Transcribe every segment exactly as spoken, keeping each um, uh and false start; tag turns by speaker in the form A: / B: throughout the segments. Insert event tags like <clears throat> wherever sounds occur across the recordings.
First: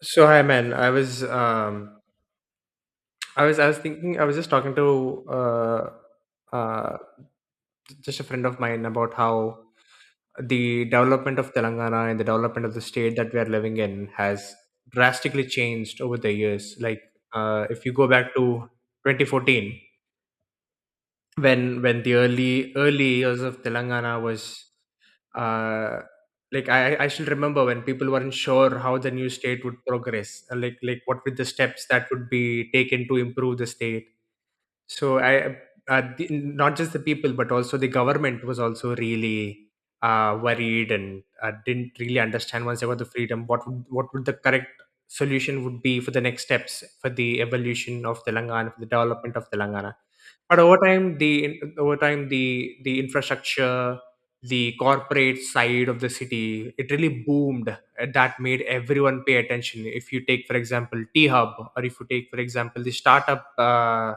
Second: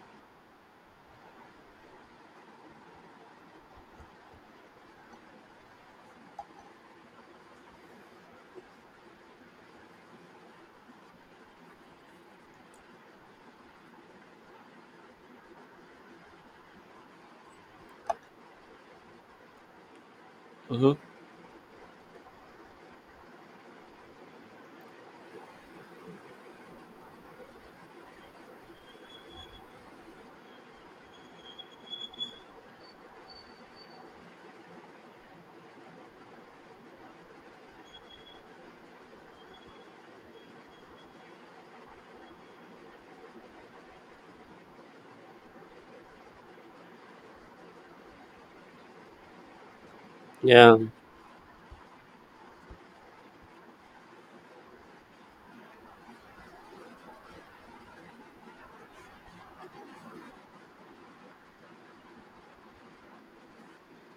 A: So hi man, I was um I was I was thinking. I was just talking to uh uh just a friend of mine about how the development of Telangana and the development of the state that we are living in has drastically changed over the years. Like uh if you go back to twenty fourteen,
B: Hmm.
A: when when the early early years of Telangana was, uh, like, I I I still remember when people weren't sure how the new state would progress, uh, like like what were the steps that would be taken to improve the state. so I, uh, the, Not just the people, but also the government was also really uh, worried and uh, didn't really understand once they got the freedom what would, what would the correct solution would be for the next steps for the evolution of Telangana, for the development of Telangana. But over
B: Yeah,
A: time, the over time the the infrastructure, the corporate side of the city, it really boomed, and that made everyone pay attention. If you take, for example, T Hub, or if you take, for example, the startup — Uh,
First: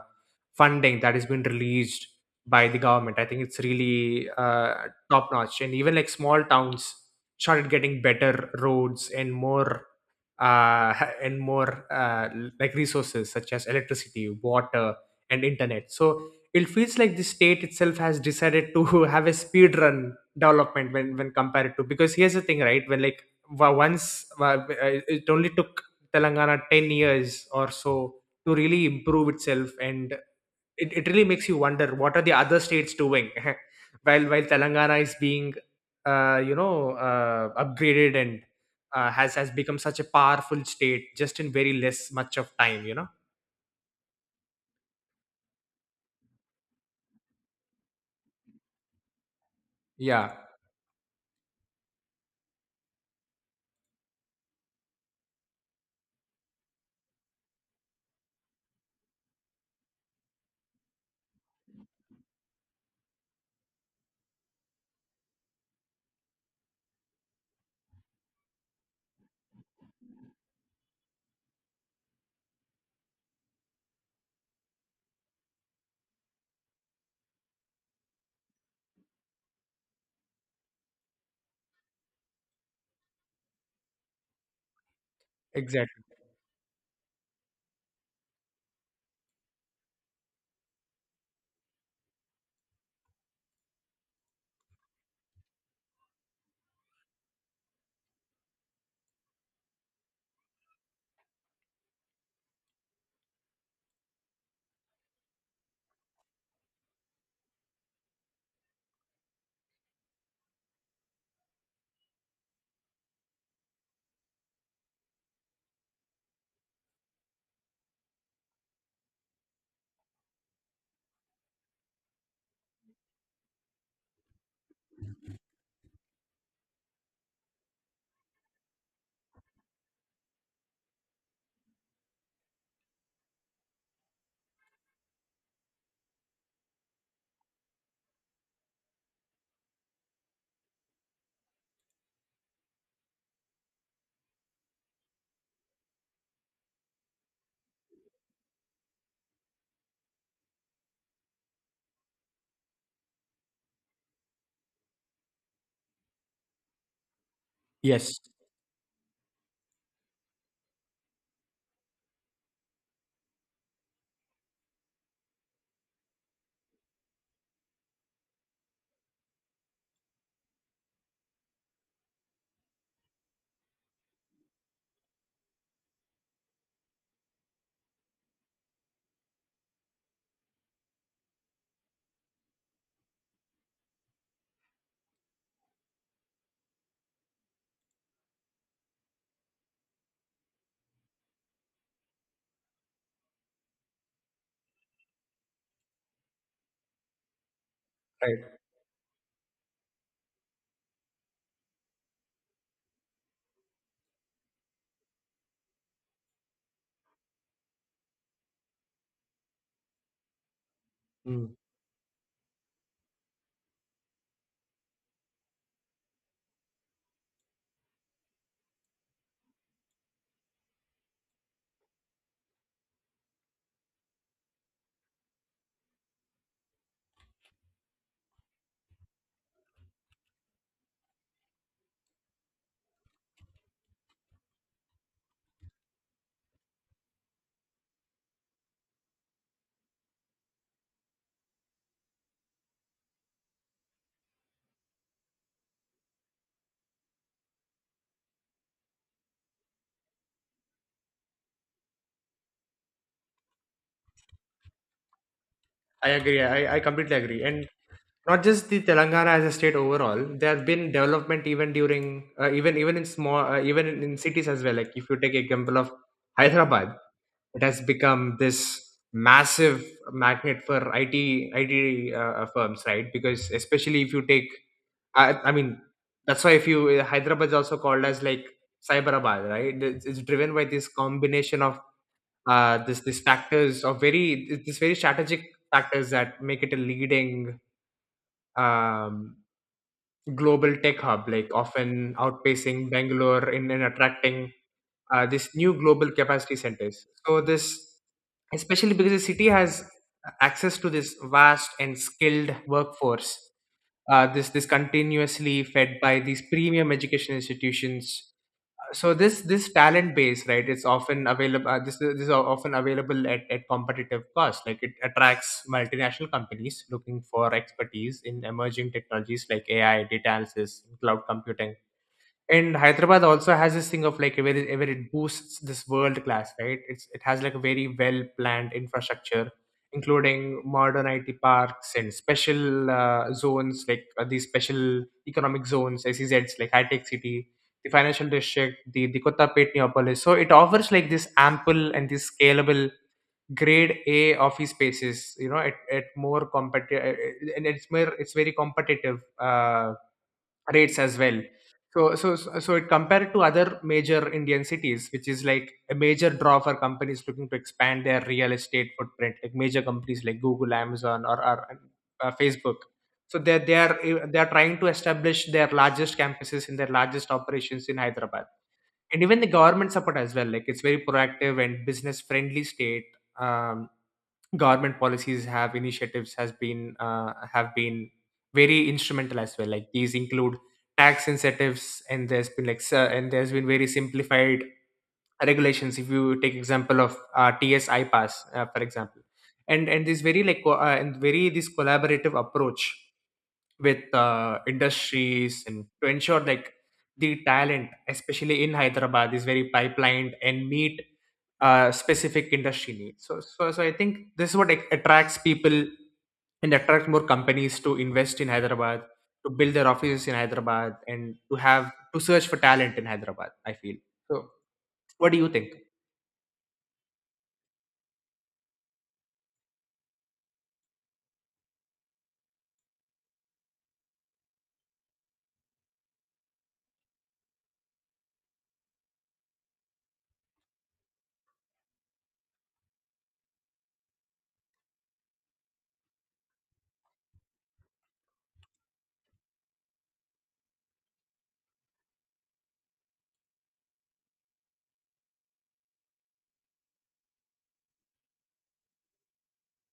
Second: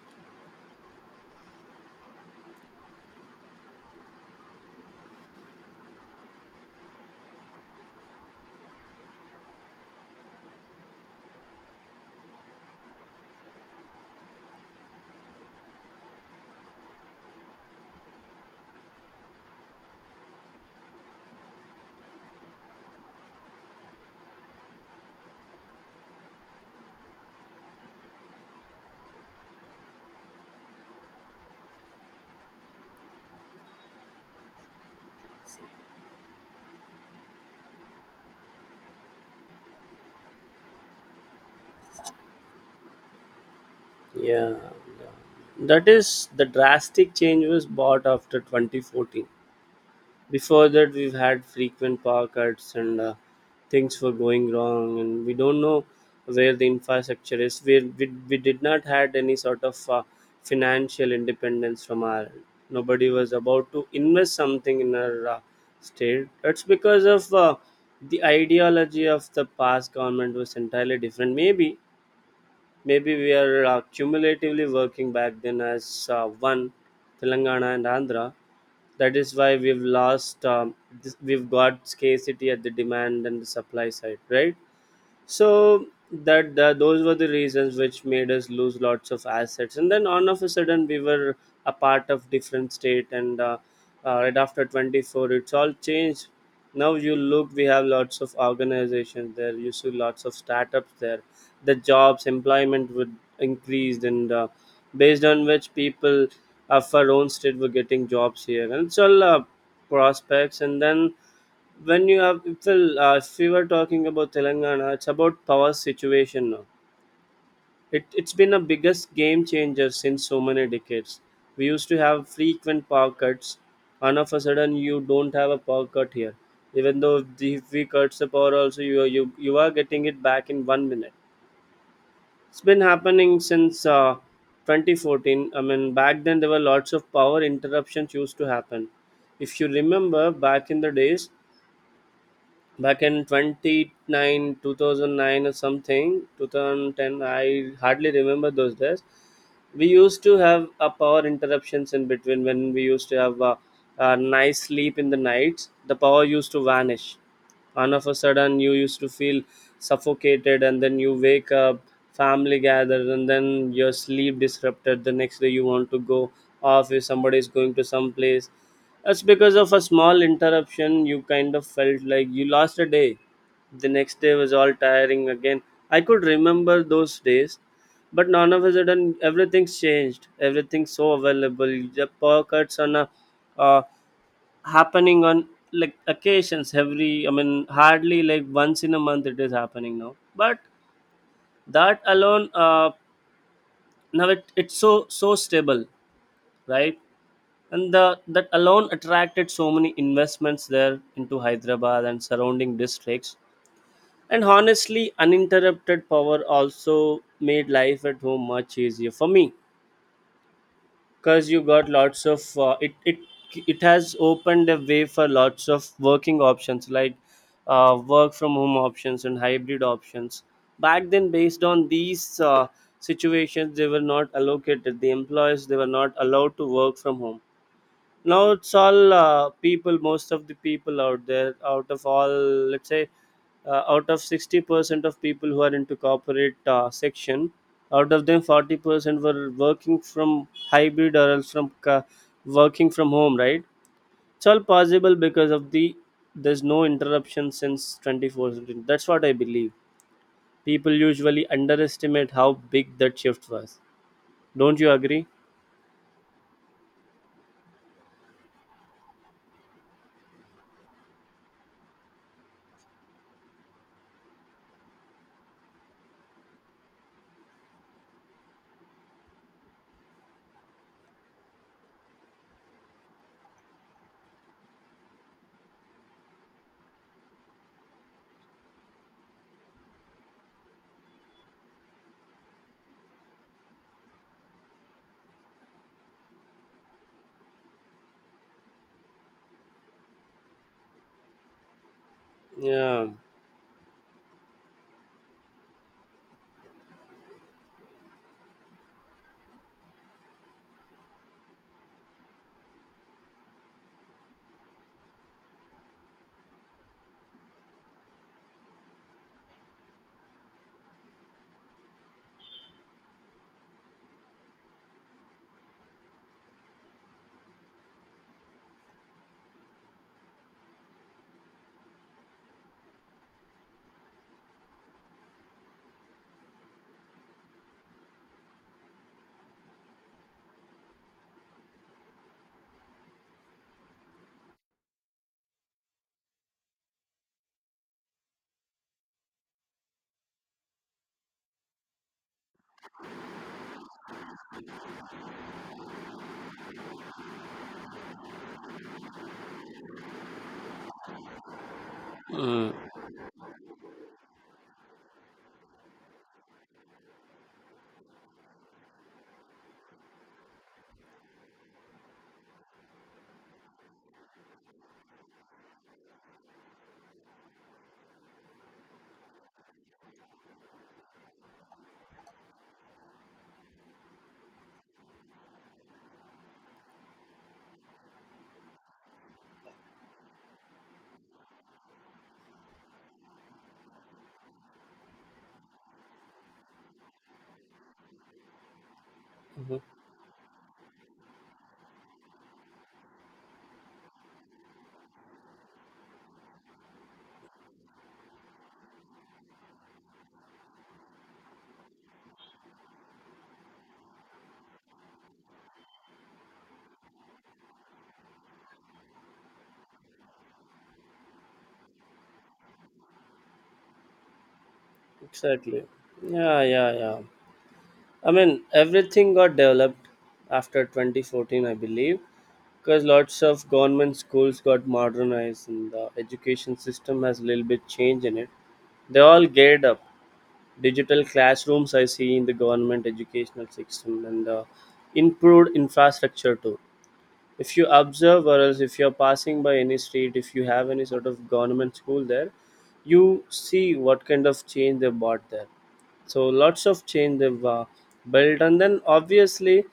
A: funding that has been released by the government, I think it's really uh, top notch. And even like small towns started getting better roads and more uh, <laughs> and more uh, like resources such as electricity, water, and internet. So it feels like the state itself has decided to <laughs> have a speed run development when when compared to, because here's the thing, right? When like wa- once wa- uh, It only took Telangana ten years or so to really improve itself, and it, it really makes you wonder what are the other states doing, <laughs> while while Telangana is being uh, you know uh, upgraded and uh, has has become such a powerful state, just in very less much of time you know
B: yeah. That is the drastic change was bought after twenty fourteen.
A: Yeah.
B: Before that, we've had frequent power cuts and uh, things were going wrong, and we don't know where the infrastructure is. We we, we did not had any sort of uh, financial independence from our end. Nobody was about to invest something in our uh, state. That's because of uh, the ideology of the past government was entirely different. Maybe Maybe we are uh, cumulatively working back then as uh, one Telangana and Andhra. That is why we've lost. Um, this, we've got scarcity at the demand and the supply side, right? so
A: Exactly.
B: that, that those were the reasons which made us lose lots of assets, and then all of a sudden we were a part of different state, and uh, uh, right after twenty four it's all changed. Now you look, we have lots of organizations there, you see lots of startups there, the jobs employment would increased, and uh, based on which people of our own state were getting jobs here. And it's all uh, prospects. And then when you have if, well, uh, if we were talking about Telangana, it's about power situation now. It it's been a biggest game changer since so many decades. We used to have frequent power cuts. All of a sudden you don't have a power cut here. Even though the- if we cut the power, also you are- you you are getting it back in one minute. It's been happening since uh, twenty fourteen. I mean, back then there were lots of power interruptions used to happen. If you remember back in the days, back in twenty nine two thousand nine or something, two thousand ten, i hardly remember those days. We used to have a power interruptions in between, when we used to have a, a nice sleep in the nights, the power used to vanish. All of a
A: Yes.
B: sudden you used to feel suffocated, and then you wake up, family gathers, and then your sleep disrupted the next day. You want to go office, somebody is going to some place. That's because of a small interruption, you kind of felt like you lost a day. The next day was all tiring again. I could remember those days, but none of a sudden everything's changed. Everything's so available. The pockets on a uh, happening on like occasions every. I mean, hardly like once in a month it is happening now. But that alone, uh, now it, it's so so stable, right? And the, that
A: Right.
B: alone attracted so many investments there into Hyderabad and surrounding districts. And honestly, uninterrupted power also made life at home much easier for me, because
A: Mm.
B: you got lots of uh, it, it it has opened a way for lots of working options like uh, work from home options and hybrid options. Back then, based on these uh, situations, they were not allocated the employees, they were not allowed to work from home. Now it's all uh, people. Most of the people out there, out of all, let's say, uh, out of sixty percent of people who are into corporate uh, section, out of them forty percent were working from hybrid or else from ca- working from home. Right? It's all possible because of the there's no interruption since twenty four seven. That's what I believe. People usually underestimate how big that shift was. Don't you agree?
A: I agree. I, I completely agree. And not just the Telangana as a state, overall there have been development even during uh, even even in small uh, even in in cities as well, like if you take example of Hyderabad. It has become this massive magnet for I T I T uh, uh, firms, right? Because especially if you take — I, I mean, that's why, if you uh, Hyderabad is also called as like Cyberabad, right? It's, it's driven by this combination of uh, this this factors of very this very strategic factors that make it a leading, um, global tech hub, like often outpacing
B: Yeah.
A: Bangalore in, in attracting uh, this new global capacity centers. So this, especially because the city has access to this vast and skilled workforce, uh, this this continuously fed by these premium education institutions. So this this talent base, right, it's often available, uh, this this is often available at, at competitive cost. Like, it attracts multinational companies looking for expertise in emerging technologies like A I, data analysis, cloud computing. And Hyderabad also has this thing of like where it, where it boosts this world class, right? It's it has like a very well planned infrastructure, including modern I T parks and special uh, zones like uh, these special economic zones, S E Zs, like high tech city, the financial district, the the Kottapet Neopolis. So it offers like this ample and this scalable grade A office spaces, you know, at, at more competitive — and it's more it's very competitive Uh, rates as well. So, so, so
B: Mm.
A: so it compared to other major Indian cities, which is like a major draw for companies looking to expand their real estate footprint, like major companies like Google, Amazon, or, or uh, Facebook. So they they are eh, they are trying to establish their largest campuses, in their largest operations in Hyderabad. And even the government support as well. Like, it's very proactive and business friendly state. Um, Government policies have initiatives has been uh, have been very instrumental as well, like these include tax incentives, and there's been like s- and there's been very simplified regulations, if you take example of uh, tsi pass, uh, for example.
B: Mhm.
A: And and this very like co- uh, and very this collaborative approach with uh, industries, and to ensure like the talent especially in Hyderabad is very pipelined and meet uh, specific industry needs. So, so so I think this is what like attracts people and attract more companies to invest in Hyderabad, to build their offices in Hyderabad, and to have to search for talent in Hyderabad, I feel. So what do you think?
B: Exactly. Yeah, yeah, yeah. I mean, everything got developed after twenty fourteen, I believe, because lots of government schools got modernized and the education system has a little bit change in it. They all geared up. Digital classrooms I see in the government educational system and the improved infrastructure too. If you observe, or else if you're passing by any street, if you have any sort of government school there, you see what kind of change they bought there. So lots of change they've uh, built, and then obviously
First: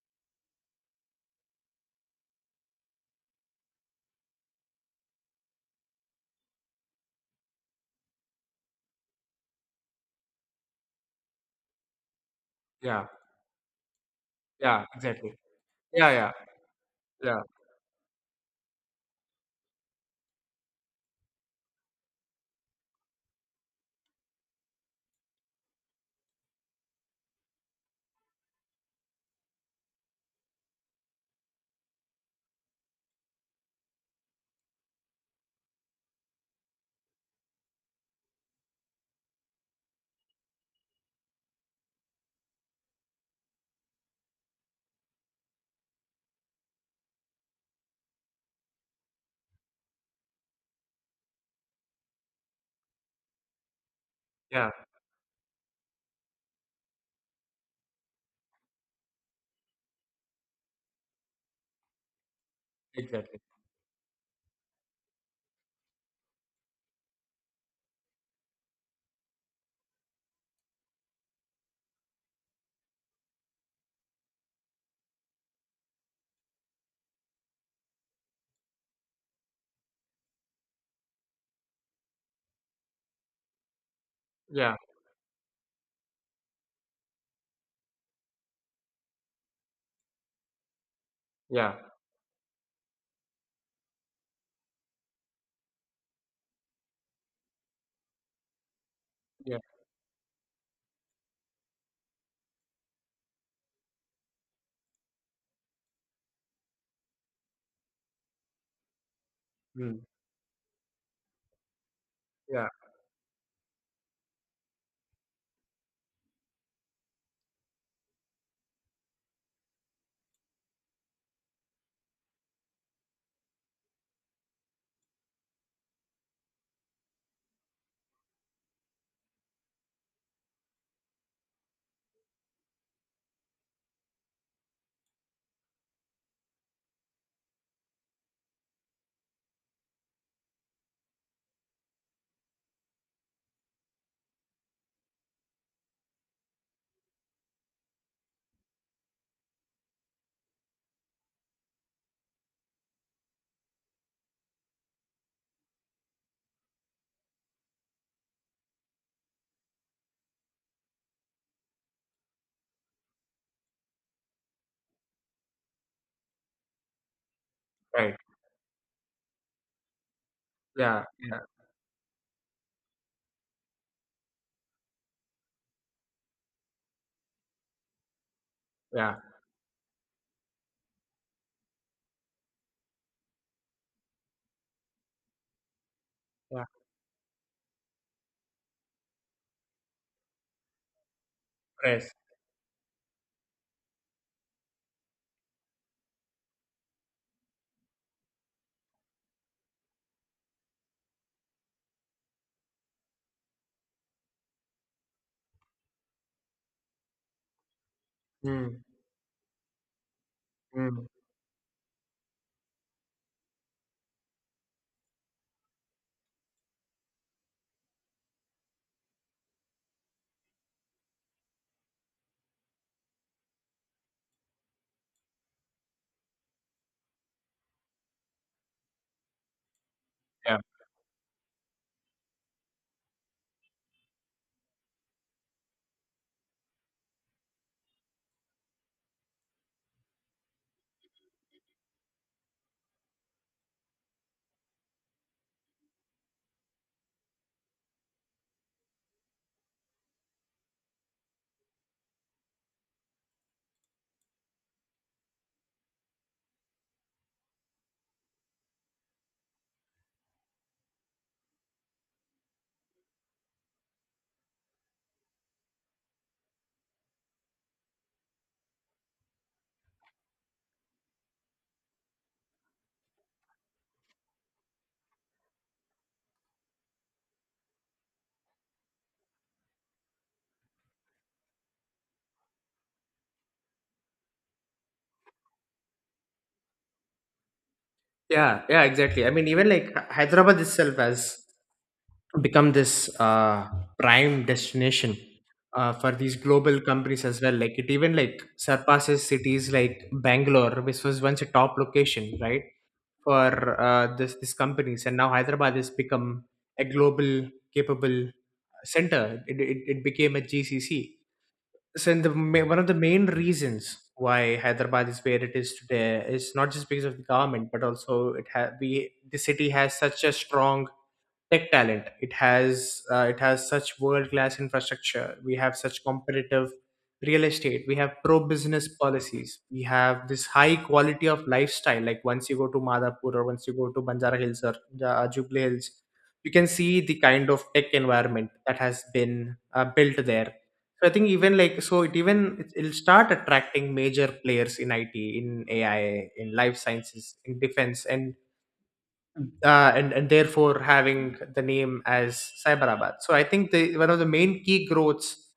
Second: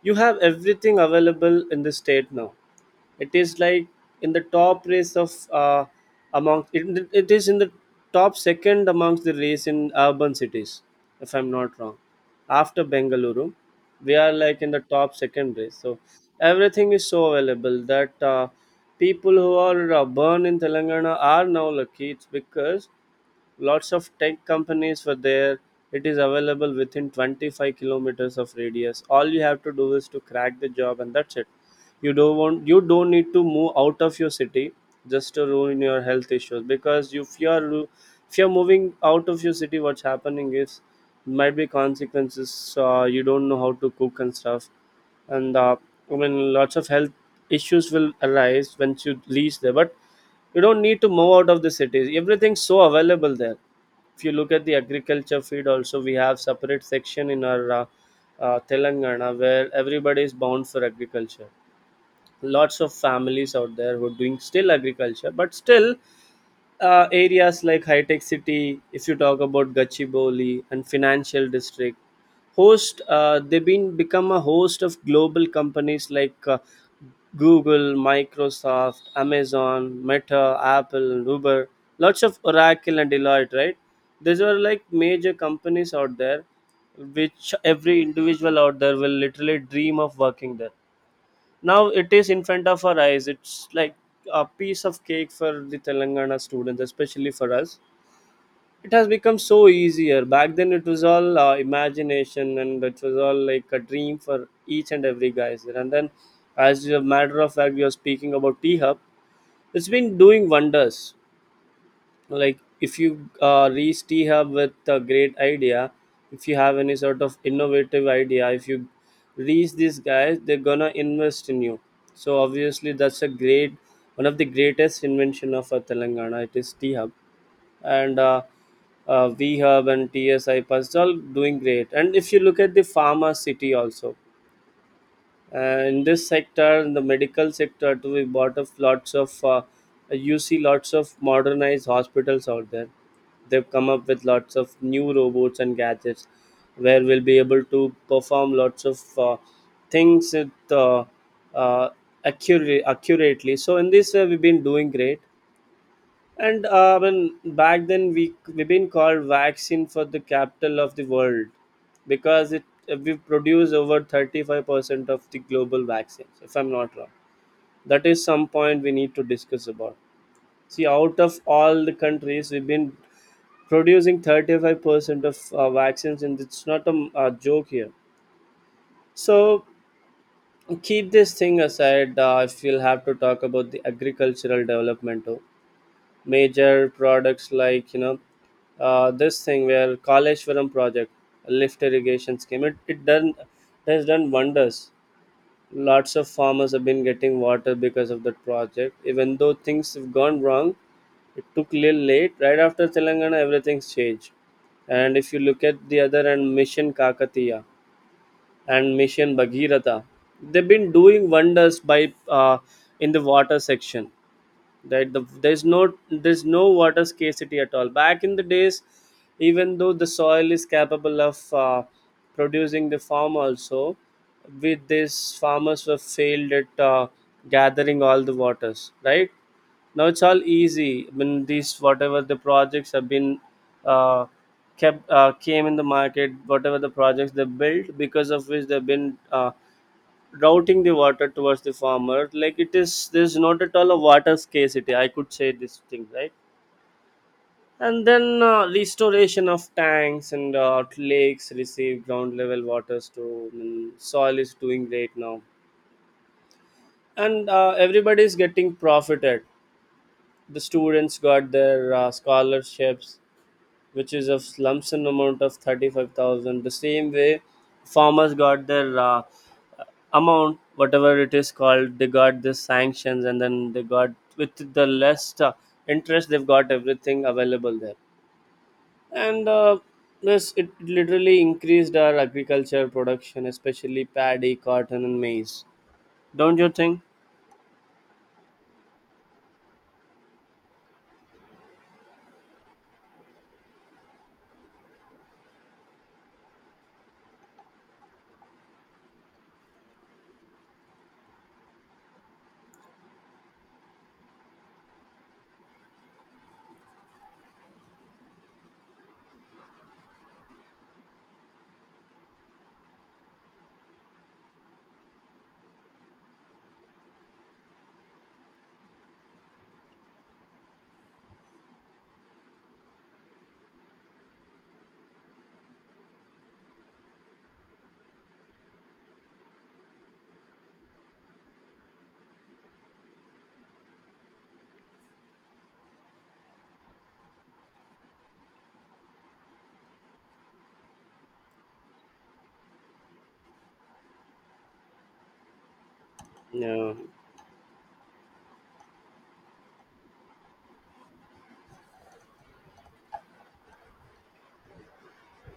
B: you have everything available in the state now. It is like in the top race of uh, among it, it is in the top second amongst the race in urban cities, if i'm not wrong, after
A: Yeah,
B: Bengaluru. We are like in the
A: yeah.
B: top
A: Exactly.
B: second race. So
A: Yeah, yeah,
B: everything is so
A: yeah.
B: available that uh, people who are uh, born in Telangana are now lucky. It's because lots of tech companies were there, it is available within twenty five kilometers of radius. All you have to do is to crack the job and that's it. You don't want you don't need to move out of your city, just to ruin your health issues. Because if you are if you're moving out of your city, what's happening is might be consequences. Uh, you don't know how to cook and stuff, and uh, i mean lots of health issues will arise once you leave there. But you don't need to move out of the cities, everything's so available there. If you look at the
A: Yeah.
B: agriculture field also, we have separate section in our uh, uh, Telangana, where everybody is bound for agriculture. Lots of
A: Exactly.
B: families out there who are doing still agriculture, but still uh, areas like High Tech City, if you talk about Gachibowli and financial district, host uh, they've been become a host of global companies like uh, Google, Microsoft, Amazon, Meta, Apple and Uber, lots of Oracle and Deloitte, right? These are
A: Yeah,
B: like major companies out there, which every individual out there will literally dream of working there.
A: yeah,
B: Now it is in front of our eyes. It's like a piece of cake for the Telangana students, especially for us. It has become
A: yeah.
B: so easier. Back then, it was all uh, imagination, and it was all like a dream for each and every guy. there. And then, as a matter of fact, we are speaking about T Hub, it's
A: Mm.
B: been doing wonders. Like
A: Yeah.
B: if you uh, reach T Hub with a great idea, if you have any sort of innovative idea, if you reach these guys, they're gonna invest in you. So obviously that's a great one of the greatest invention of our Telangana, it is T Hub. And uh, uh, V Hub and TSI Pass, all doing great. And if you look at the Pharma City also, uh, in this sector, in the medical sector too, we bought of lots of. Uh, you see lots of modernized hospitals out there. They've come up with lots of new robots and gadgets, where we'll be able to perform lots of uh, things with uh, uh, accurately. Accurately. So in this way, we've been doing great. And uh, when back then we we've been called vaccine for the capital of the world, because it we produce over thirty five percent of the global vaccines. If I'm not wrong, that
A: Right.
B: is some point we need to discuss about. See,
A: Yeah,
B: out
A: yeah,
B: of all the countries, we've been producing thirty five percent of uh, vaccines, and it's not a, uh joke here.
A: yeah.
B: So keep this thing aside. Uh, if you'll have to talk about the agricultural development too,
A: Yeah,
B: major products like you know uh, this thing where Kaleshwaram project, lift
A: press.
B: irrigation scheme, it, it done. It has done wonders. Lots of farmers have been getting water because of that project. Even though things have gone wrong, it took little late, right after Telangana everything's changed. And if you look at the other end, Mission Kakatiya
A: Mm,
B: and Mission Bhagirata, they've been
A: mm.
B: doing wonders by uh, in the water section. That the, there's no there's no water scarcity at all. Back in the days, even though the soil is capable of uh, producing the farm also, with this farmers were failed at uh, gathering all the waters, right? Now it's all
A: Yeah.
B: easy, when these whatever the projects have been uh, kept uh, came in the market, whatever the projects they built, because of which they've been uh, routing the water towards the farmer. Like it is, there's not at all a water scarcity, i could say this thing, right? And then uh, restoration of tanks and uh, lakes receive ground level waters to mm, soil is doing great now. And uh, everybody is getting profited. The students got their uh, scholarships, which is of lump sum amount of thirty five thousand. The same way, farmers got their uh, amount, whatever it is called, they got this sanctions, and then they got with the less uh, interest, they've got everything available there. And uh, this it literally increased our agriculture production, especially paddy, cotton and maize. Don't you think?
A: Yeah, yeah, exactly. I mean, even like Hy- Hyderabad itself has become this uh, prime destination uh, for these global companies as well. Like, it even like surpasses cities like Bangalore, which was once a top location, right, for uh, this these companies, and now Hyderabad has become a global capable center. It it, it became a G C C. So, in the ma- one of the main reasons why Hyderabad is where it is today is not just because of the government, but also, it ha- we the city has such a strong tech talent. It has uh, it has such world class infrastructure. We have such competitive real estate. We have pro business policies. We have this high quality of lifestyle. Like, once you go to Madhapur, or once you go to Banjara Hills, or uh, Jubilee Hills, you can see the kind of tech environment that has been uh, built there. So I think even like, so it even it- it'll start attracting major players in it, in A I, in life
B: Yeah,
A: sciences, in defense, and uh, and and therefore having the name as Cyberabad. So I think the one of the main key growths,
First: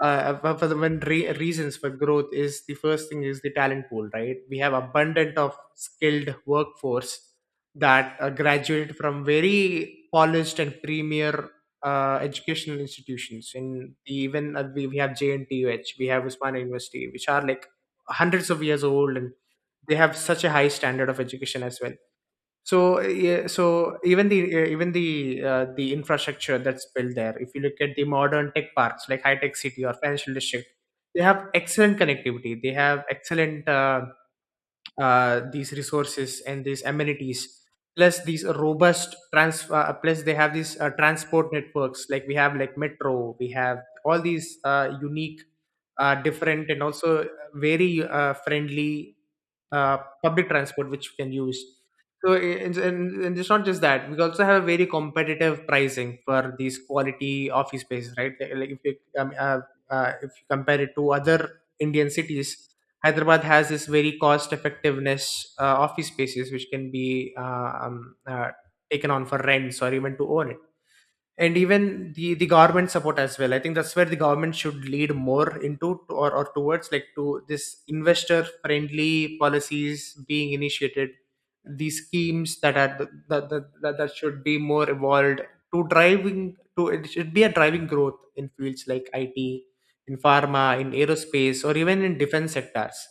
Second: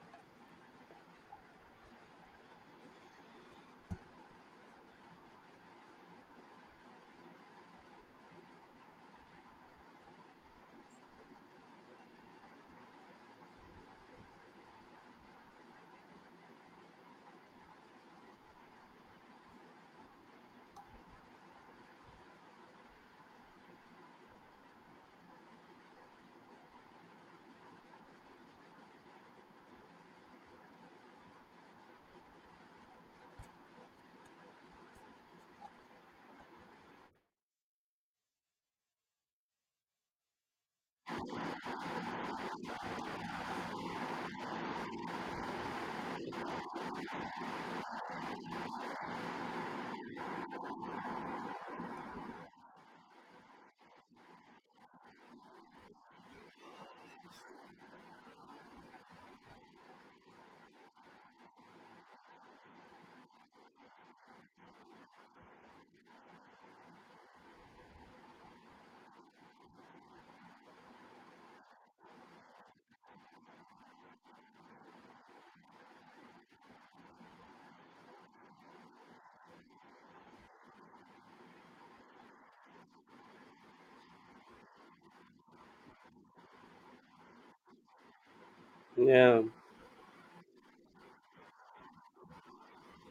A: uh, one of the main re- reasons for growth, is the first thing, is the talent pool, right? We have abundant of skilled workforce that uh, graduated from very polished and premier uh, educational institutions. And even uh, we, we have J N T U H, we have Usmania University, which are like hundreds of years old, and they have such a high standard of education as well. So yeah, so even the uh, even the uh, the infrastructure that's built there. If you look at the modern tech parks like high tech city or financial district, they have excellent connectivity, they have excellent uh, uh, these resources and these amenities, plus these robust trans uh, plus they have these uh, transport networks. Like, we have like metro, we have all these uh, unique, uh, different, and also very uh, friendly, uh, public transport which we can use. So i- and, and, and it's not just that, we also have a very competitive pricing for these quality office spaces, right? They- Like, if you, um, uh, uh, if you compare it to other Indian cities, Hyderabad has this very cost effectiveness uh, office spaces which can be, uh, um, uh, taken on for rents or even to own it. And even the the government support as well, I think that's where the government should lead more into, or, or towards, like, to this investor friendly policies being initiated. These schemes that are, that, that, that, that should be more evolved, to driving to, it should be a driving growth in fields like it,
B: yeah,
A: in pharma, in aerospace, or even in defense sectors.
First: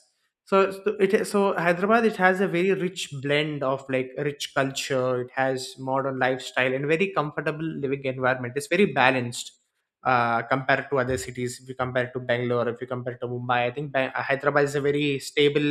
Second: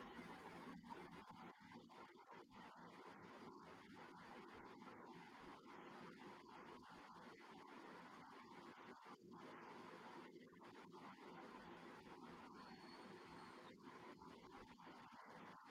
A: So, it's the- it is- so Hyderabad, it has a very rich blend of like rich culture. It has modern lifestyle and very comfortable living environment. It's very balanced uh, compared to other cities. If you compare to Bangalore, if you compare to Mumbai, I think Ba- Hyderabad is a very stable,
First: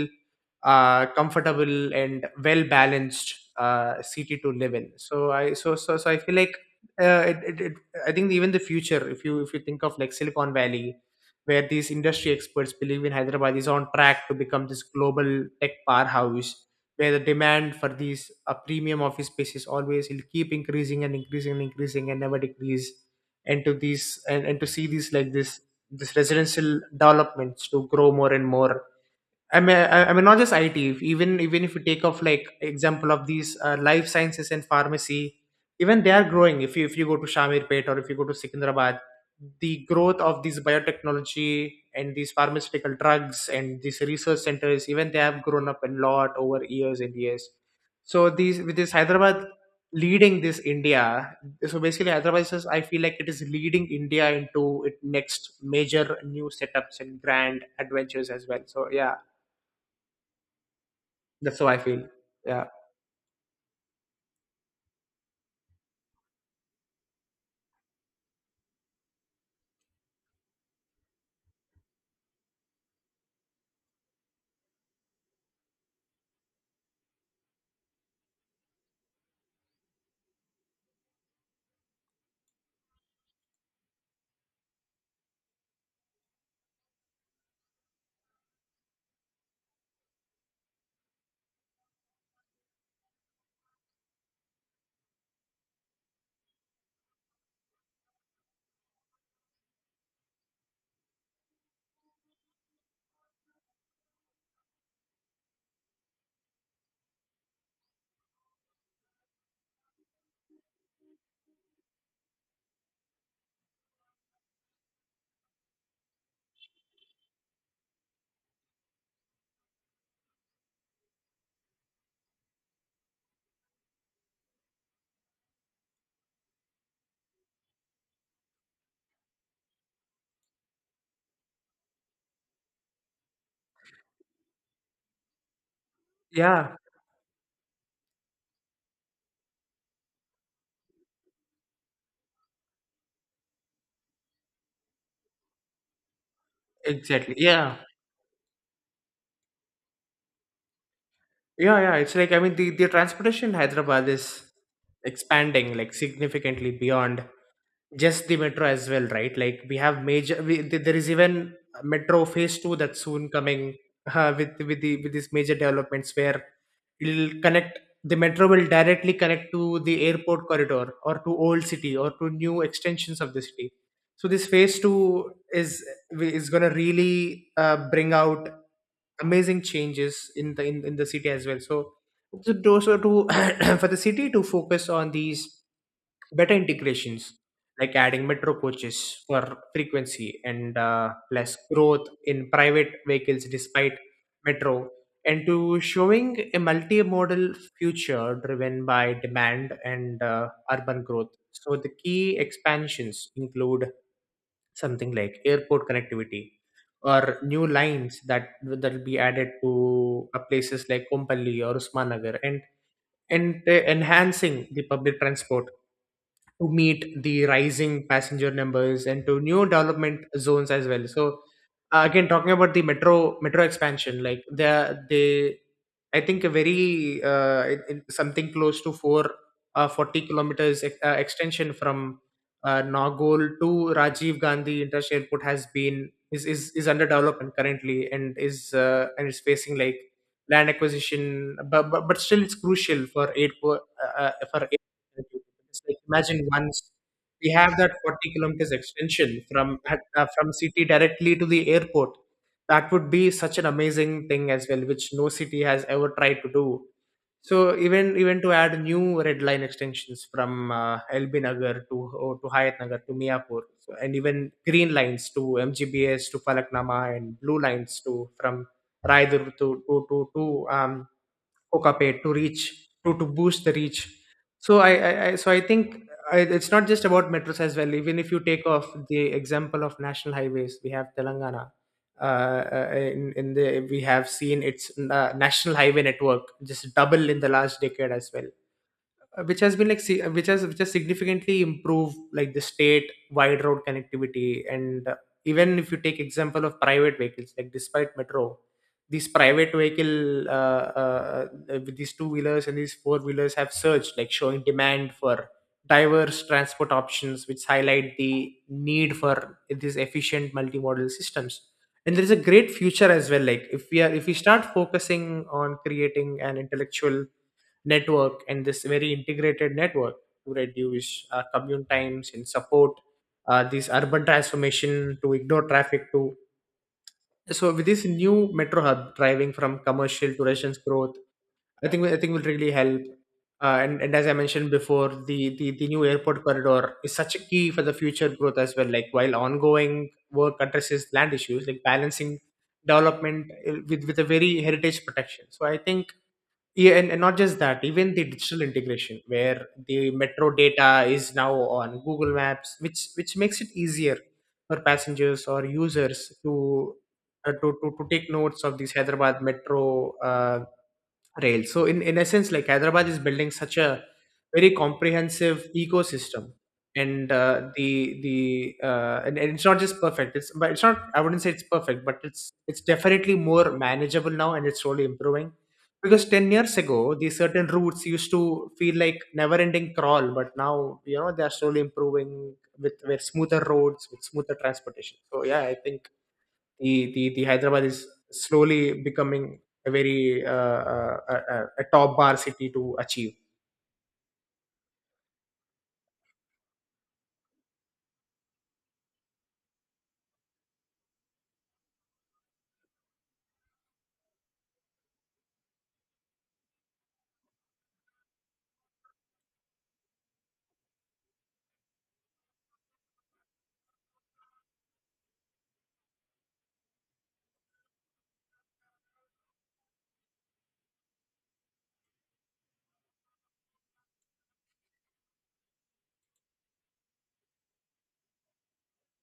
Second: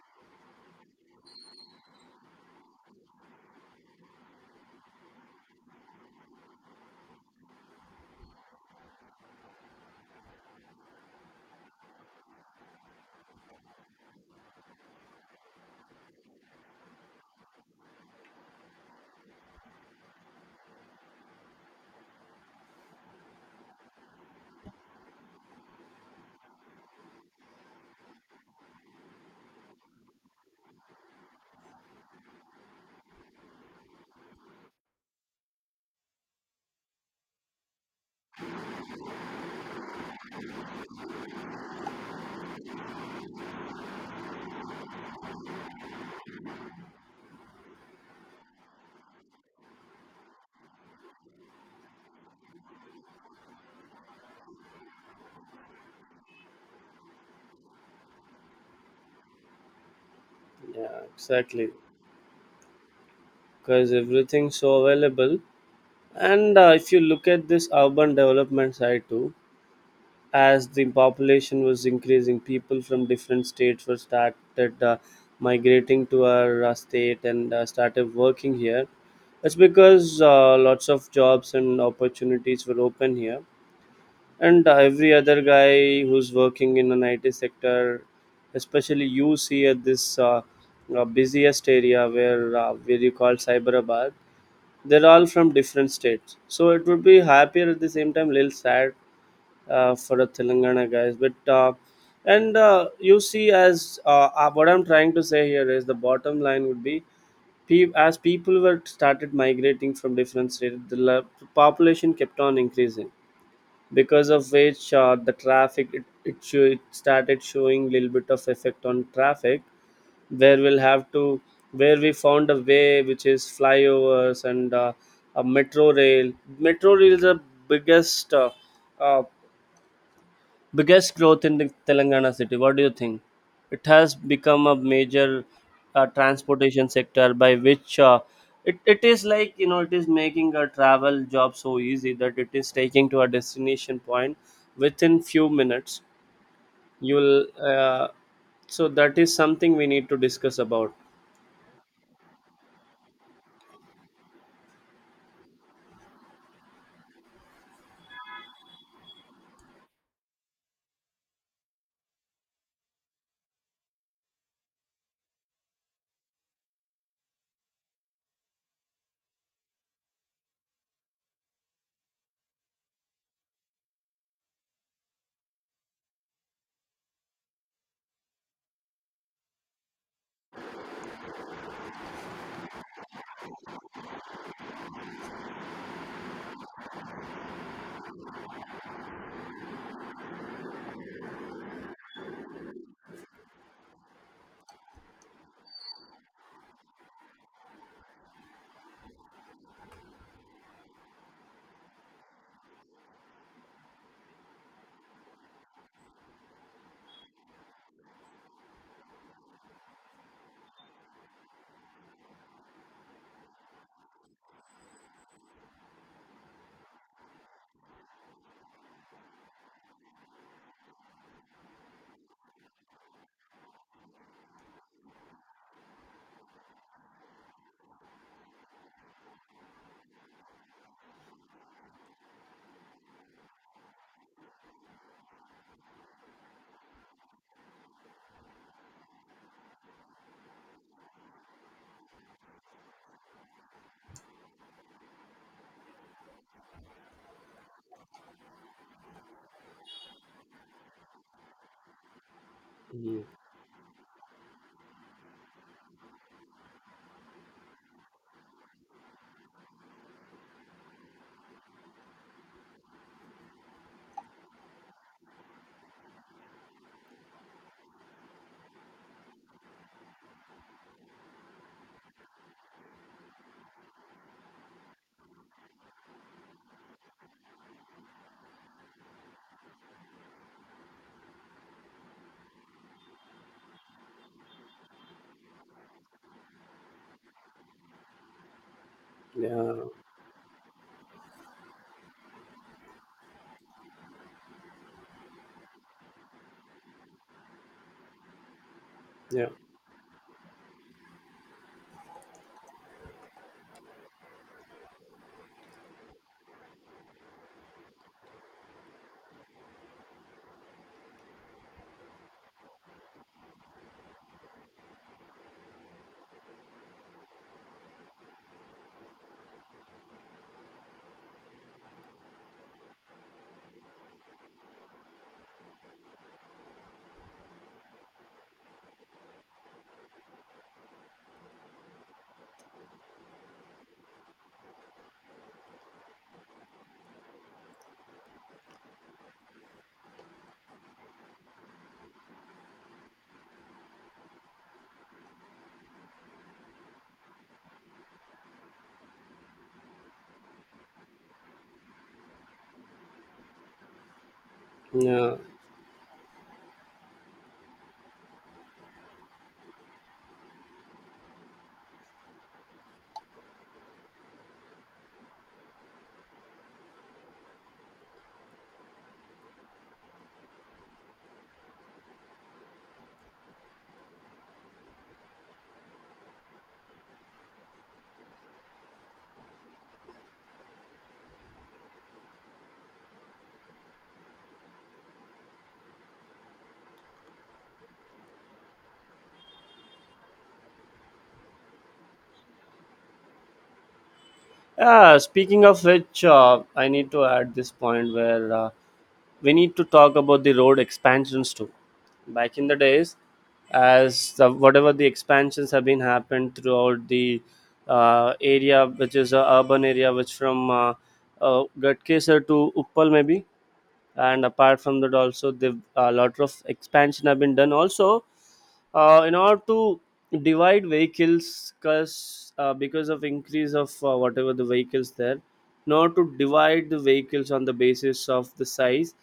A: uh, comfortable, and well balanced uh, city to live in. So i so so, so I feel like, uh, it, it, it, I think even the future, if you if you think of like Silicon Valley, where these industry experts believe, in Hyderabad is on track to become this global tech powerhouse, where the demand for these a premium office spaces always will keep increasing and increasing and increasing and never decrease. And to these, and, and to see these like this this residential developments to grow more and more. I mean, I I mean, not just I T. if- Even even if you take off like example of these uh, life sciences and pharmacy, even they are growing. If you, if you go to Shamirpet, or if you go to Secunderabad, the growth of these biotechnology and these pharmaceutical drugs and these research centers, even they have grown up a lot over years and years. So these, with this Hyderabad leading this India, so basically Hyderabad is just — I feel like it is leading India into its next major new setups and grand adventures as well. So yeah.
B: yeah,
A: That's how
B: exactly,
A: I feel. Yeah.
B: because everything's so available. And uh, if you look at this urban development side too, as the population was increasing, people from different states were started uh, migrating to our uh, state and uh, started working here. It's because uh, lots of jobs and opportunities were open here. And uh, Every other guy who's working in an I T sector, especially you see at this uh, uh, busiest area where uh, where you call Cyberabad, they're all from different states, so it would be happier at the same time, little sad uh, for the Telangana guys. But uh, and uh, You see, as uh, uh, what I'm trying to say here is the bottom line would be, pe- as people were started migrating from different states, the la- population kept on increasing because of which uh, the traffic, it, it, sho- it started showing little bit of effect on traffic where we'll have to, where we found a way which is flyovers and uh, a metro rail. Metro rail is the biggest uh, uh, biggest growth in the Telangana city. What do you think? It has become a major uh,
A: Yeah.
B: transportation sector by which uh, it, it is like, you know, it is making a travel job so easy that it is taking to a destination point within few minutes.
A: Exactly.
B: You'll
A: Yeah.
B: uh, So that is something we need to discuss about.
A: Yeah. Yeah. It's like I mean the, the transportation in Hyderabad is expanding like significantly beyond just the metro as well, right? Like we have major. We, th- there is even metro phase two that's soon coming <laughs> uh, with with the with these major developments where it'll connect the metro will directly connect to the airport corridor or to old city or to new extensions of the city. So this phase two is is going to really uh, bring out amazing changes in the in, in the city as well, so so to, so to <clears throat> for the city to focus on these better integrations, like adding metro coaches for frequency and uh, less growth in private vehicles despite metro, and to showing a multimodal future driven by demand and uh, urban growth. So the key expansions include something like airport connectivity or new lines that that will be added to uh, places like Kompally or Usmanagar, and and uh, enhancing the public transport to meet the rising passenger numbers and to new development zones as well. So uh, again, talking about the metro metro expansion, like the they, I think a very uh, it- it- something close to four uh, forty kilometers ex- uh, extension from uh, Nagol to Rajiv Gandhi International Airport has been is is, is under development currently and is uh, and is facing like land acquisition, but, but but still it's crucial for aid po- uh, uh, for aid. It's like, imagine once we have that forty kilometers extension from uh, from city directly to the airport. That would
B: Mhm.
A: be such an amazing thing as well, which no city has ever tried to do. So even even to add new red line extensions from uh, L B Nagar to oh, to Hayat Nagar to Miapur, so, and even green lines to M G B S to Falaknama, and blue lines to from Raidur to to to, to um, coca pay to reach, to to boost the reach. So i i, I so i think I, it's not just about metros as well. Even if you take off the example of national highways, we have Telangana uh, uh, in, in the, we have seen its uh, national highway network just double in the last decade as well, uh, which
B: Yeah,
A: has been like si- which has which has significantly improved like the state wide road connectivity. And uh, even if you take example of private vehicles, like despite metro, these
B: yeah,
A: private vehicle uh, uh, uh, with these two wheelers and these four wheelers have surged, like showing demand for diverse transport options, which highlight the need for these efficient multimodal systems. And there is a great future as well, like if we are if we start focusing on creating an intellectual network and this very integrated network to reduce uh, commute times and support uh, this urban transformation to ignore traffic to, so with this new metro hub driving from commercial to residence growth, i think i think will really help. Uh, and, and as I mentioned before, the, the the new airport corridor is such a key for the future growth as well, like while ongoing work addresses land issues like balancing development uh, with with a very heritage protection. So I think, yeah, and, and not just that, even the digital integration where the metro data is now on Google Maps, which which makes it easier for
B: yeah.
A: passengers or users to uh, to, to, to take notes of these Hyderabad metro uh, rails. So in in essence, like Hyderabad is building such a very comprehensive ecosystem, and uh, the the uh, and, and it's not just perfect. It's but it's not. I wouldn't say it's perfect, but it's it's definitely more manageable now, and it's slowly improving. Because ten years ago, these certain routes used to feel like never-ending crawl, but now you know, they are slowly improving with with smoother roads, with smoother transportation. So yeah, I think the the the Hyderabad is slowly becoming a very uh, uh, a, a a top bar city to achieve.
B: Uh, speaking of which, uh, I need to add this point where uh, we need to talk about the road expansions too. Back in the days, as the, whatever the expansions have been happened throughout the uh, area, which is a urban area, which from uh, uh, Gatkeser to Uppal maybe, and apart from that also the a lot of expansion have been done. Also, uh, in order to divide vehicles because uh, because of increase of uh, whatever the vehicles there, in order to divide the vehicles on the basis of the size,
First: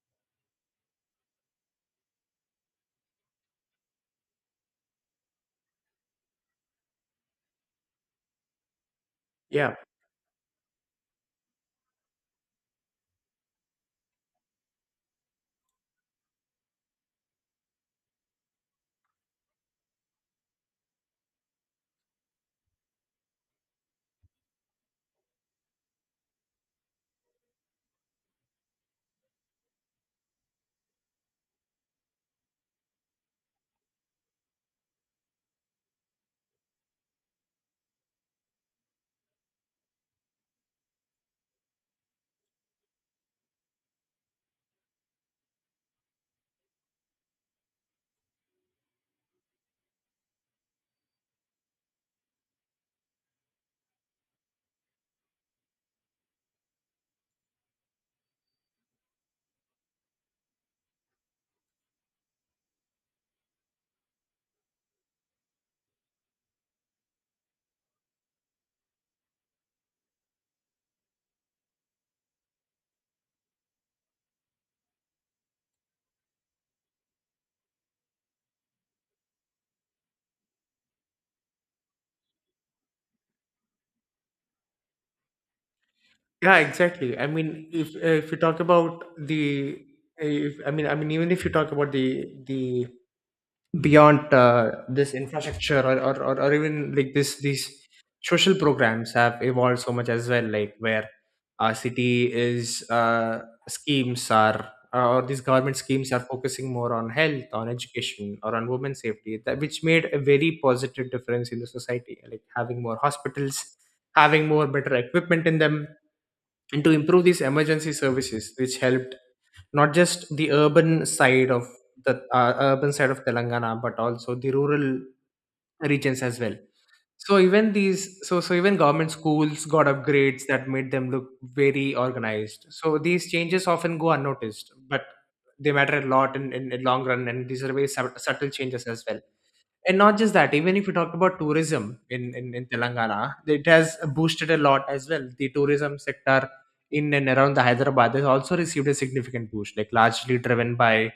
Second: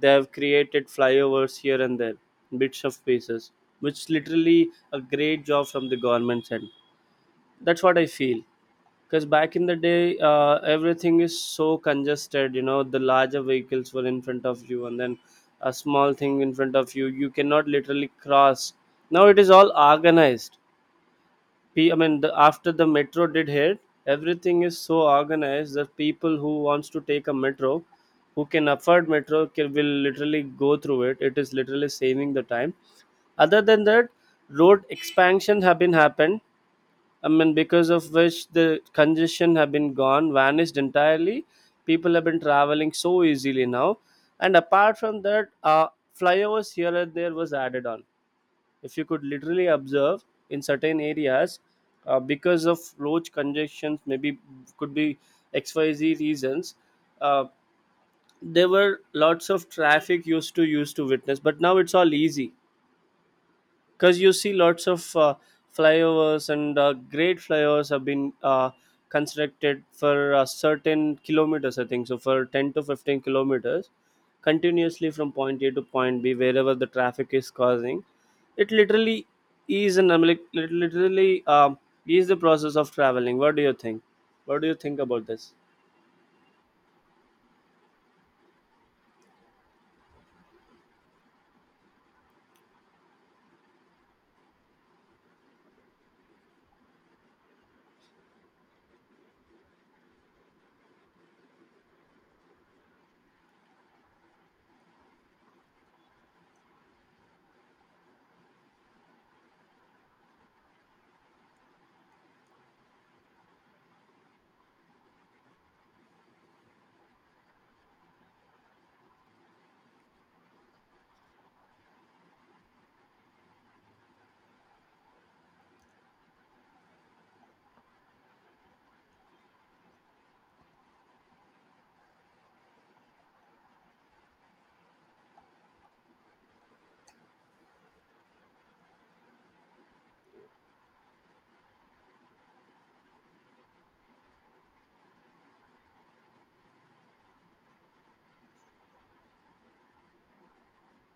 B: they have created flyovers here and there, bits of spaces, which literally a great job from the government's end. That's what I feel. Because back in the
A: Yeah,
B: day uh, everything is so congested, you know, the larger vehicles were in front of you and then a small thing in front of you, you cannot literally cross. Now it is all organized. P- I mean, the, after the metro did hit, everything is so organized that people who wants to take a metro, who can afford metro can, will literally go through it. It is literally saving the time. Other than that, road expansion have been happened. I mean, because of which the congestion have been gone, vanished entirely. People have been traveling so easily now. And apart from that, uh, flyovers here and there was added on. If you could literally observe in certain areas, uh, because of road congestions, maybe could be X Y Z reasons, uh, there were lots of traffic used to used to witness. But now it's all easy because you see lots of uh, flyovers and uh, great flyovers have been uh, constructed for uh, certain kilometers. I think so for ten to fifteen kilometers continuously from point a to point b wherever the traffic is causing, it literally is an like, lit- literally um, is the process of traveling. What do you think? What do you think about this?
A: yeah, exactly. I mean, if if you talk about the, if, I mean, I mean, even if you talk about the the beyond uh, this infrastructure or, or, or, or even like this these social programs have evolved so much as well, like where our city is uh, schemes are uh, or these government schemes are focusing more on health, on education, or on women's safety, that, which made a very positive difference in the society, like having more hospitals, having more better equipment in them, and to improve these emergency services, which helped not just the urban side of the uh, urban side of Telangana, but also the rural regions as well. So even these, so so even government schools got upgrades that made them look very organized. So these changes often go unnoticed, but they matter a lot in in, in long run, and these are very sub- subtle changes as well. And not just that, even if you talk about tourism in, in, in Telangana, it has boosted a lot as well. The tourism sector in and around the Hyderabad has also received a significant boost, like largely driven by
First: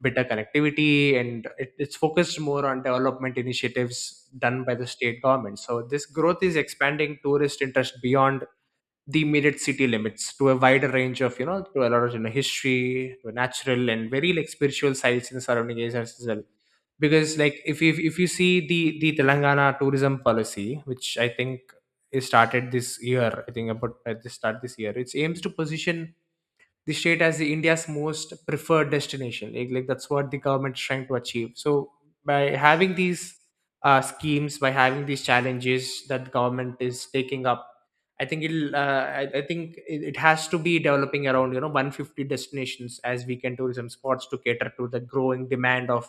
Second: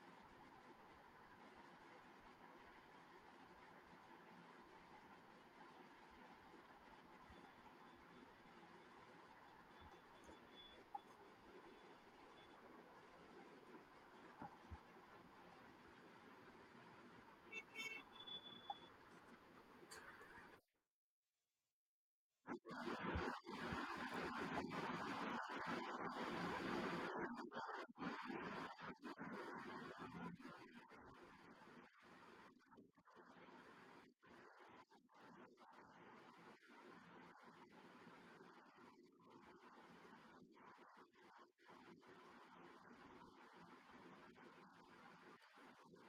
A: better connectivity, and it, it's focused more on development initiatives done by the state government. So this growth is expanding tourist interest beyond the immediate city limits to a wider range of, you know, to a lot of, you know, history, to natural and very like spiritual sites in the surrounding areas as well. Because like if you if you see the the Telangana tourism policy, which I think is started this year, I think about at the start this year, it aims to position the state as the India's most preferred destination. Like, like that's what the government's trying to achieve. So by having these uh, schemes, by having these challenges that the government is taking up, I think it'll. Uh, I, I think it, it has to be developing around, you know, one hundred fifty destinations as weekend tourism spots to cater to the growing demand of,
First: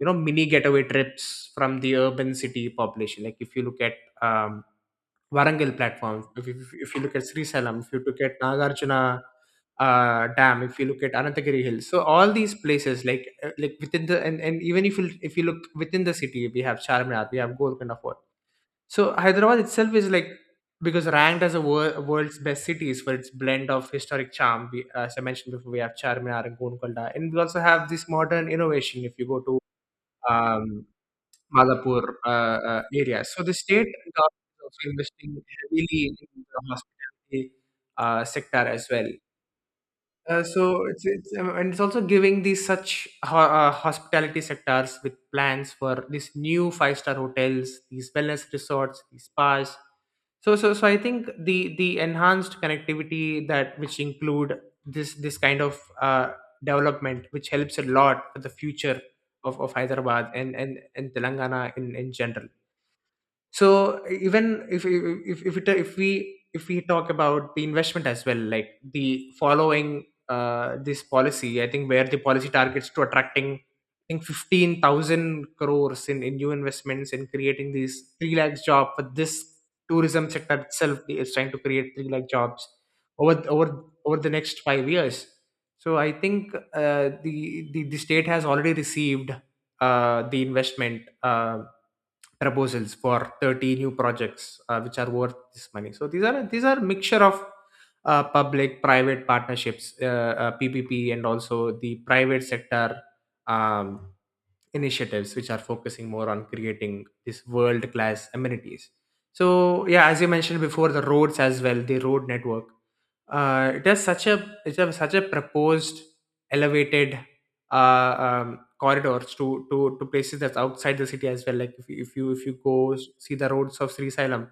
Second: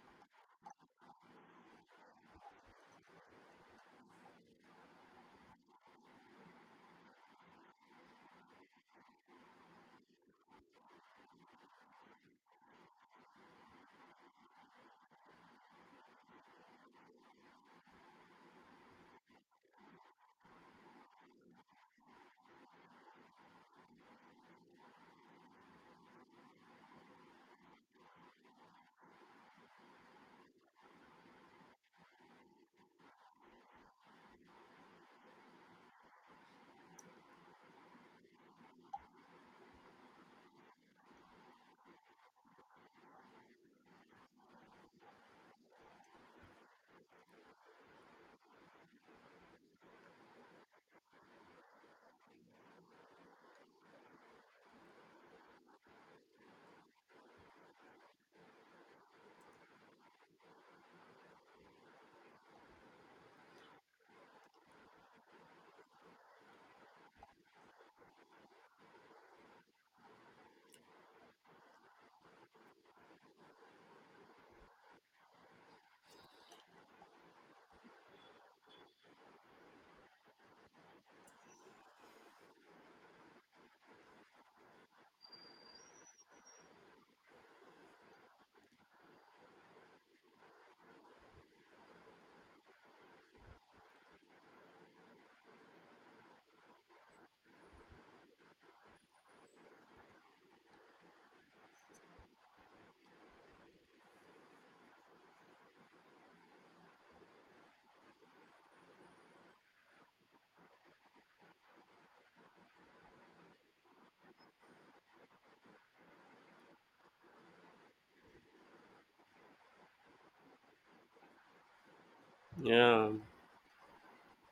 A: you know, mini getaway trips from the urban city population. Like if you look at um, Warangal platform. If, if, if you look at Sri Salam, if you look at Nagarjuna uh, Dam, if you look at Anantagiri Hills, so all these places, like uh, like within the, and, and even if you if you look within the city, we have Charminar, we have Golconda Fort. So Hyderabad itself is like, because ranked as a wor- world's best cities for its blend of historic charm. We, as I mentioned before, we have Charminar and Golconda, and we also have this modern innovation. If you go to Um. Malapur uh, uh, area. So the state government is also investing heavily in the hospitality uh, sector as well. Uh, so it's, it's um, and it's also giving these such ho- uh, hospitality sectors with plans for these new five star hotels, these wellness resorts, these spas. So so so I think the the enhanced connectivity that which include this this kind of uh, development, which helps a lot for the future of, of Hyderabad and and, and Telangana in in general. So even if if if, it, if we if we talk about the investment as well, like the following uh, this policy, I think, where the policy targets to attracting, I think, fifteen thousand crores in in new investments and creating these three lakhs job for this tourism sector itself is trying to create three lakh jobs over over over the next five years. So I think uh, the, the the state has already received uh, the investment uh, proposals for thirty new projects uh, which are worth this money. So these are these are mixture of uh, public private partnerships, uh, uh, ppp, and also the private sector um, initiatives, which are focusing more on creating this world class amenities. So yeah, as you mentioned before, the roads as well, the road network, uh, it has such a, it has such a proposed elevated uh, um, corridors to to to places that's outside the city as well. Like if you if you if you go s-
B: Yeah,
A: see the roads of Sri Sailam,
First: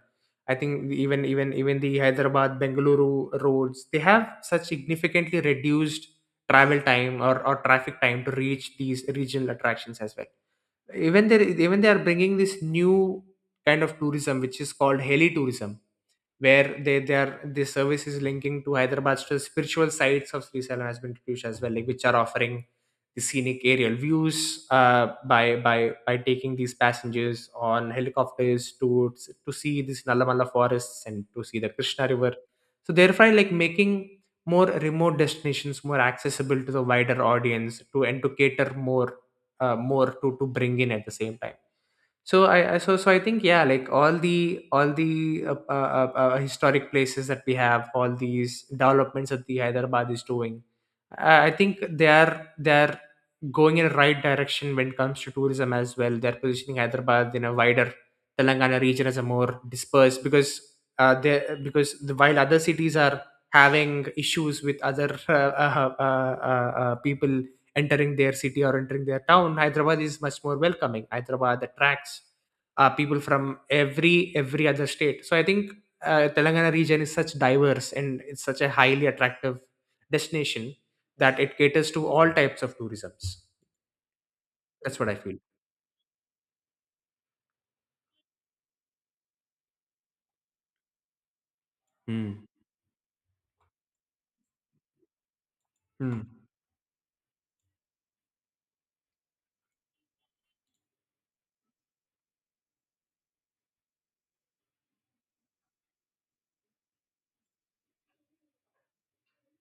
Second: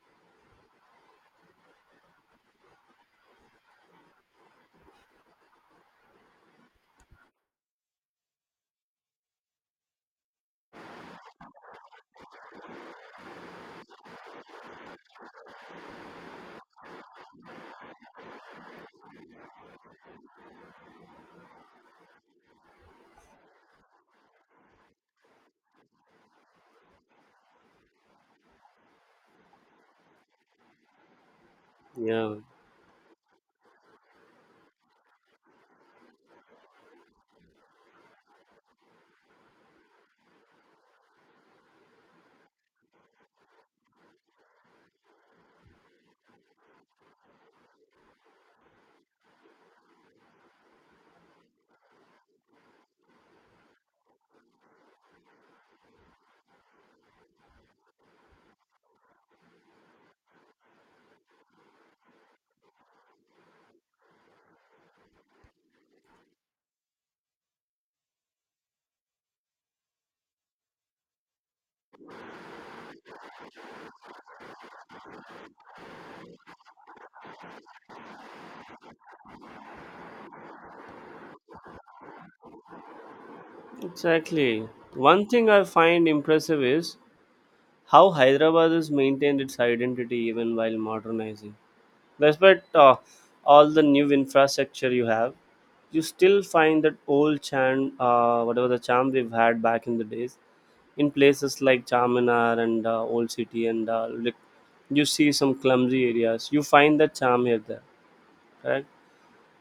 A: I think the- even even even the Hyderabad Bengaluru roads, they have such significantly reduced travel time, or, or traffic time to reach these regional attractions as well. Even they even they are bringing this new kind of tourism, which is called heli tourism, where they they are the service is linking to Hyderabad's to spiritual sites of Sri Sailam has been introduced as well, like which are offering the scenic aerial views uh, by by by taking these passengers on helicopters to to see these Nalamala forests and to see the Krishna River.
B: yeah,
A: So therefore, like making more remote destinations more accessible to the wider audience to and to cater more uh, more to to bring in at the same time. So I I- so so I think yeah, like all the all the uh, uh, uh, uh, historic places that we have, all these developments that the Hyderabad is doing, I, I think they are they are going in the right direction when it comes to tourism as well. They're positioning Hyderabad in a wider Telangana region as a more dispersed, because uh, they because the, while other cities are having issues with other uh, uh, uh, uh, uh, people entering their city or entering their town, Hyderabad is much more welcoming. Hyderabad attracts uh, people from every every other state. So I think uh, Telangana region is such diverse and it's such a highly attractive destination that it caters to all types of tourisms.
B: exactly.
A: That's what I
B: One
A: feel.
B: thing I find impressive is how Hyderabad has maintained its identity even while modernizing.
A: Mm.
B: Despite uh, all the new infrastructure you have, you
A: Mm.
B: still find that old charm, uh, whatever the charm we've had back in the days, in places like Charminar and uh, Old City, and uh, like you see some clumsy areas, you find that charm here there. Correct?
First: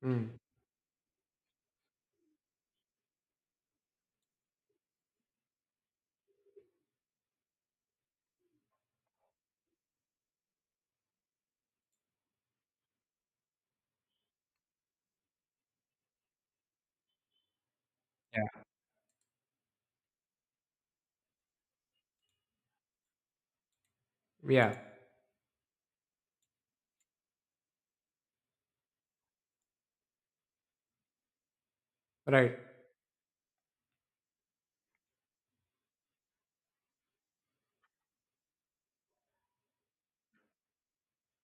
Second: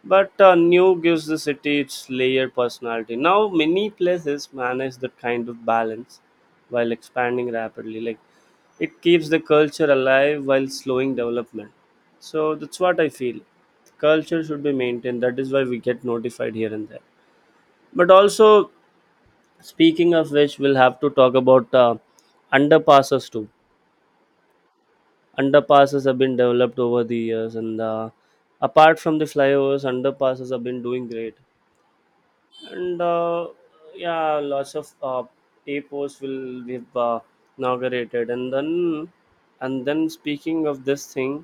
A: Mm.
B: But uh, new gives the city its layered personality. Now many places manage that kind of balance while expanding rapidly. Like it keeps the culture alive while slowing development. So that's what I feel. Culture should be maintained. That is why we get notified here and there. But
A: Yeah.
B: also, speaking of which, we'll have to talk about uh, underpasses too.
A: Yeah,
B: Underpasses have been developed over the years, and uh, apart from the flyovers, underpasses have been doing great.
A: right.
B: And uh, yeah, lots of uh, papers will be uh, inaugurated, and then, and then, speaking of this thing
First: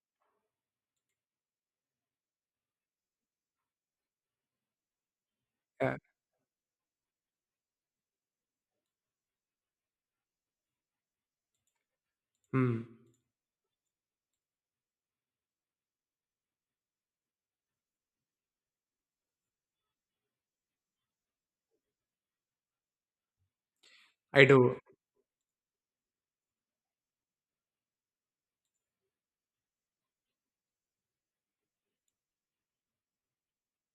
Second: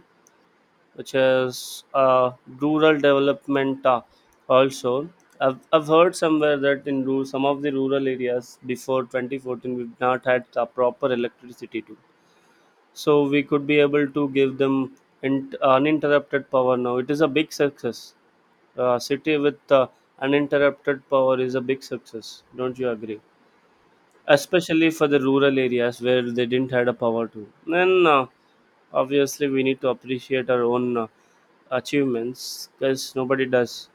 B: which is uh, rural development, uh, also, I've, I've
A: Yeah.
B: heard somewhere that in rural, some of the rural areas before twenty fourteen we've not had uh, proper electricity too,
A: Mm.
B: so we could be able to give them in, uninterrupted power. Now it is a big success. A city with uh, uninterrupted power is a big success. Don't you agree?
A: I do.
B: Especially for the rural areas where they didn't had a power to. Then uh, obviously we need to appreciate our own uh, achievements because nobody does.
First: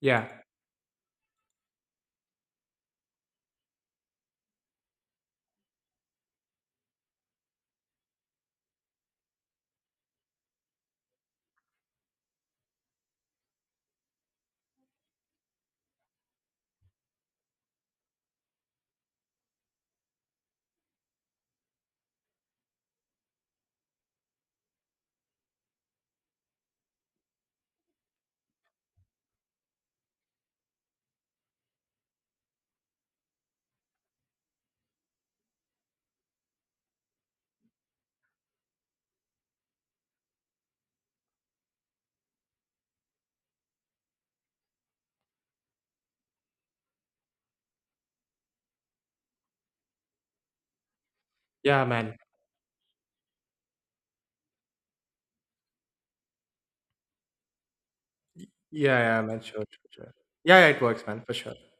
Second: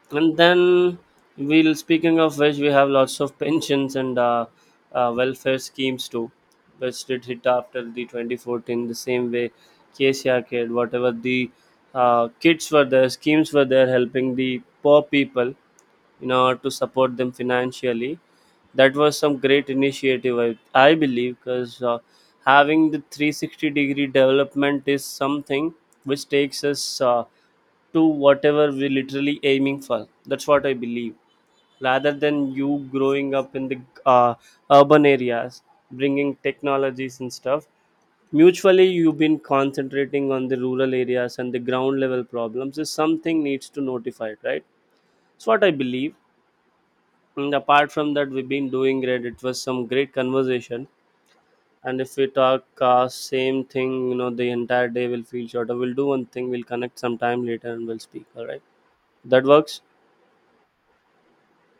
A: Yeah,
B: And then we'll, speaking of which, we have lots of pensions and uh, uh, welfare schemes too, which did hit after the twenty fourteen the same way K C R kid whatever the uh, kids were there, schemes were there helping the poor people in order to support them financially. That was some great initiative, I, I believe, because uh, having the three sixty degree development is something which takes us uh, to whatever we're literally aiming for. That's what I believe. Rather than you growing up in the uh, urban areas, bringing technologies and stuff, mutually you've been concentrating on the rural areas and the ground level problems is something needs to notify it, right? That's what I believe. And apart from that, we've been doing great. It was some great conversation.
A: yeah,
B: And
A: man.
B: if we talk uh, same thing, you know, the entire day will feel shorter. We'll do one thing. We'll connect sometime later and we'll speak. All right,
A: Yeah, yeah, man,
B: that
A: sure,
B: works.
A: sure, sure. Yeah, yeah, it works, man, for sure.